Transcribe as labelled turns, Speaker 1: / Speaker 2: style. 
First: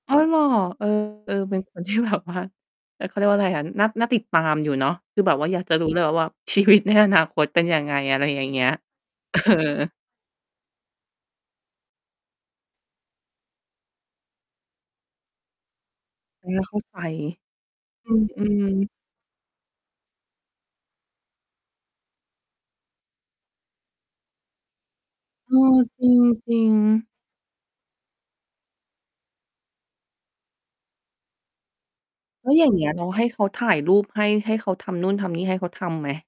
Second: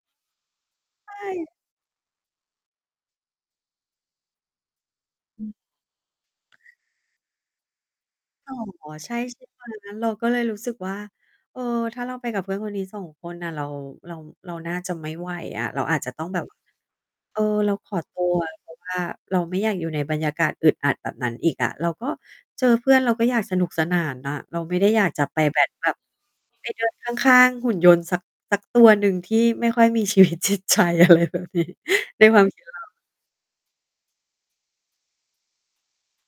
Speaker 1: อ๋อ เหรอ? เออ
Speaker 2: ใช่
Speaker 1: เป็นคนที่ แบบว่า เออ เขาเรียกว่าไรอะ น่า น่าติดตามอยู่เนาะ คือแบบว่าอยากจะรู้ เลยว่า ชีวิตในอนาคตเป็นยังไง? อะไรอย่าง
Speaker 2: อ๋อ
Speaker 1: เงี้ย
Speaker 2: ใช่ ใช่
Speaker 1: เอ
Speaker 2: ไหม?
Speaker 1: อ
Speaker 2: เราก็เลยรู้สึกว่า เออ ถ้าเราไปกับเพื่อนคนนี้ 2 คนน่ะ เรา เรา เราน่าจะไม่ไหวอะ เราอาจจะต้องแบ
Speaker 1: เอ
Speaker 2: บ
Speaker 1: อ เข้าใจ
Speaker 2: เออ เราขอ
Speaker 1: อ
Speaker 2: ตัว
Speaker 1: ื
Speaker 2: เ
Speaker 1: ม
Speaker 2: พราะ
Speaker 1: ๆ
Speaker 2: ว่า เราไม่อยากอยู่ในบรรยากาศอึดอัดแบบนั้นอีกอะ เราก็ เจอเพื่อนเราก็อยากสนุกสนานน่ะ เราไม่ได้อยากจะไป
Speaker 1: เอ
Speaker 2: แบ้ด
Speaker 1: อ
Speaker 2: แบบ
Speaker 1: จริ
Speaker 2: ไป
Speaker 1: ง
Speaker 2: เดิน
Speaker 1: ๆ
Speaker 2: ข้าง ข้างหุ่นยนต์สัก สักตัวหนึ่งที่ไม่ค่อยมี ชีวิตจิตใจ อะไรแบบนี้ ในควา
Speaker 1: แ
Speaker 2: ม
Speaker 1: ล้ว
Speaker 2: คิ
Speaker 1: อย
Speaker 2: ด
Speaker 1: ่าง
Speaker 2: เร
Speaker 1: เงี
Speaker 2: า
Speaker 1: ้ย น้องให้เขาถ่ายรูปให้ ให้เขาทำนู่นทำนี่ให้ เขาทำไหม?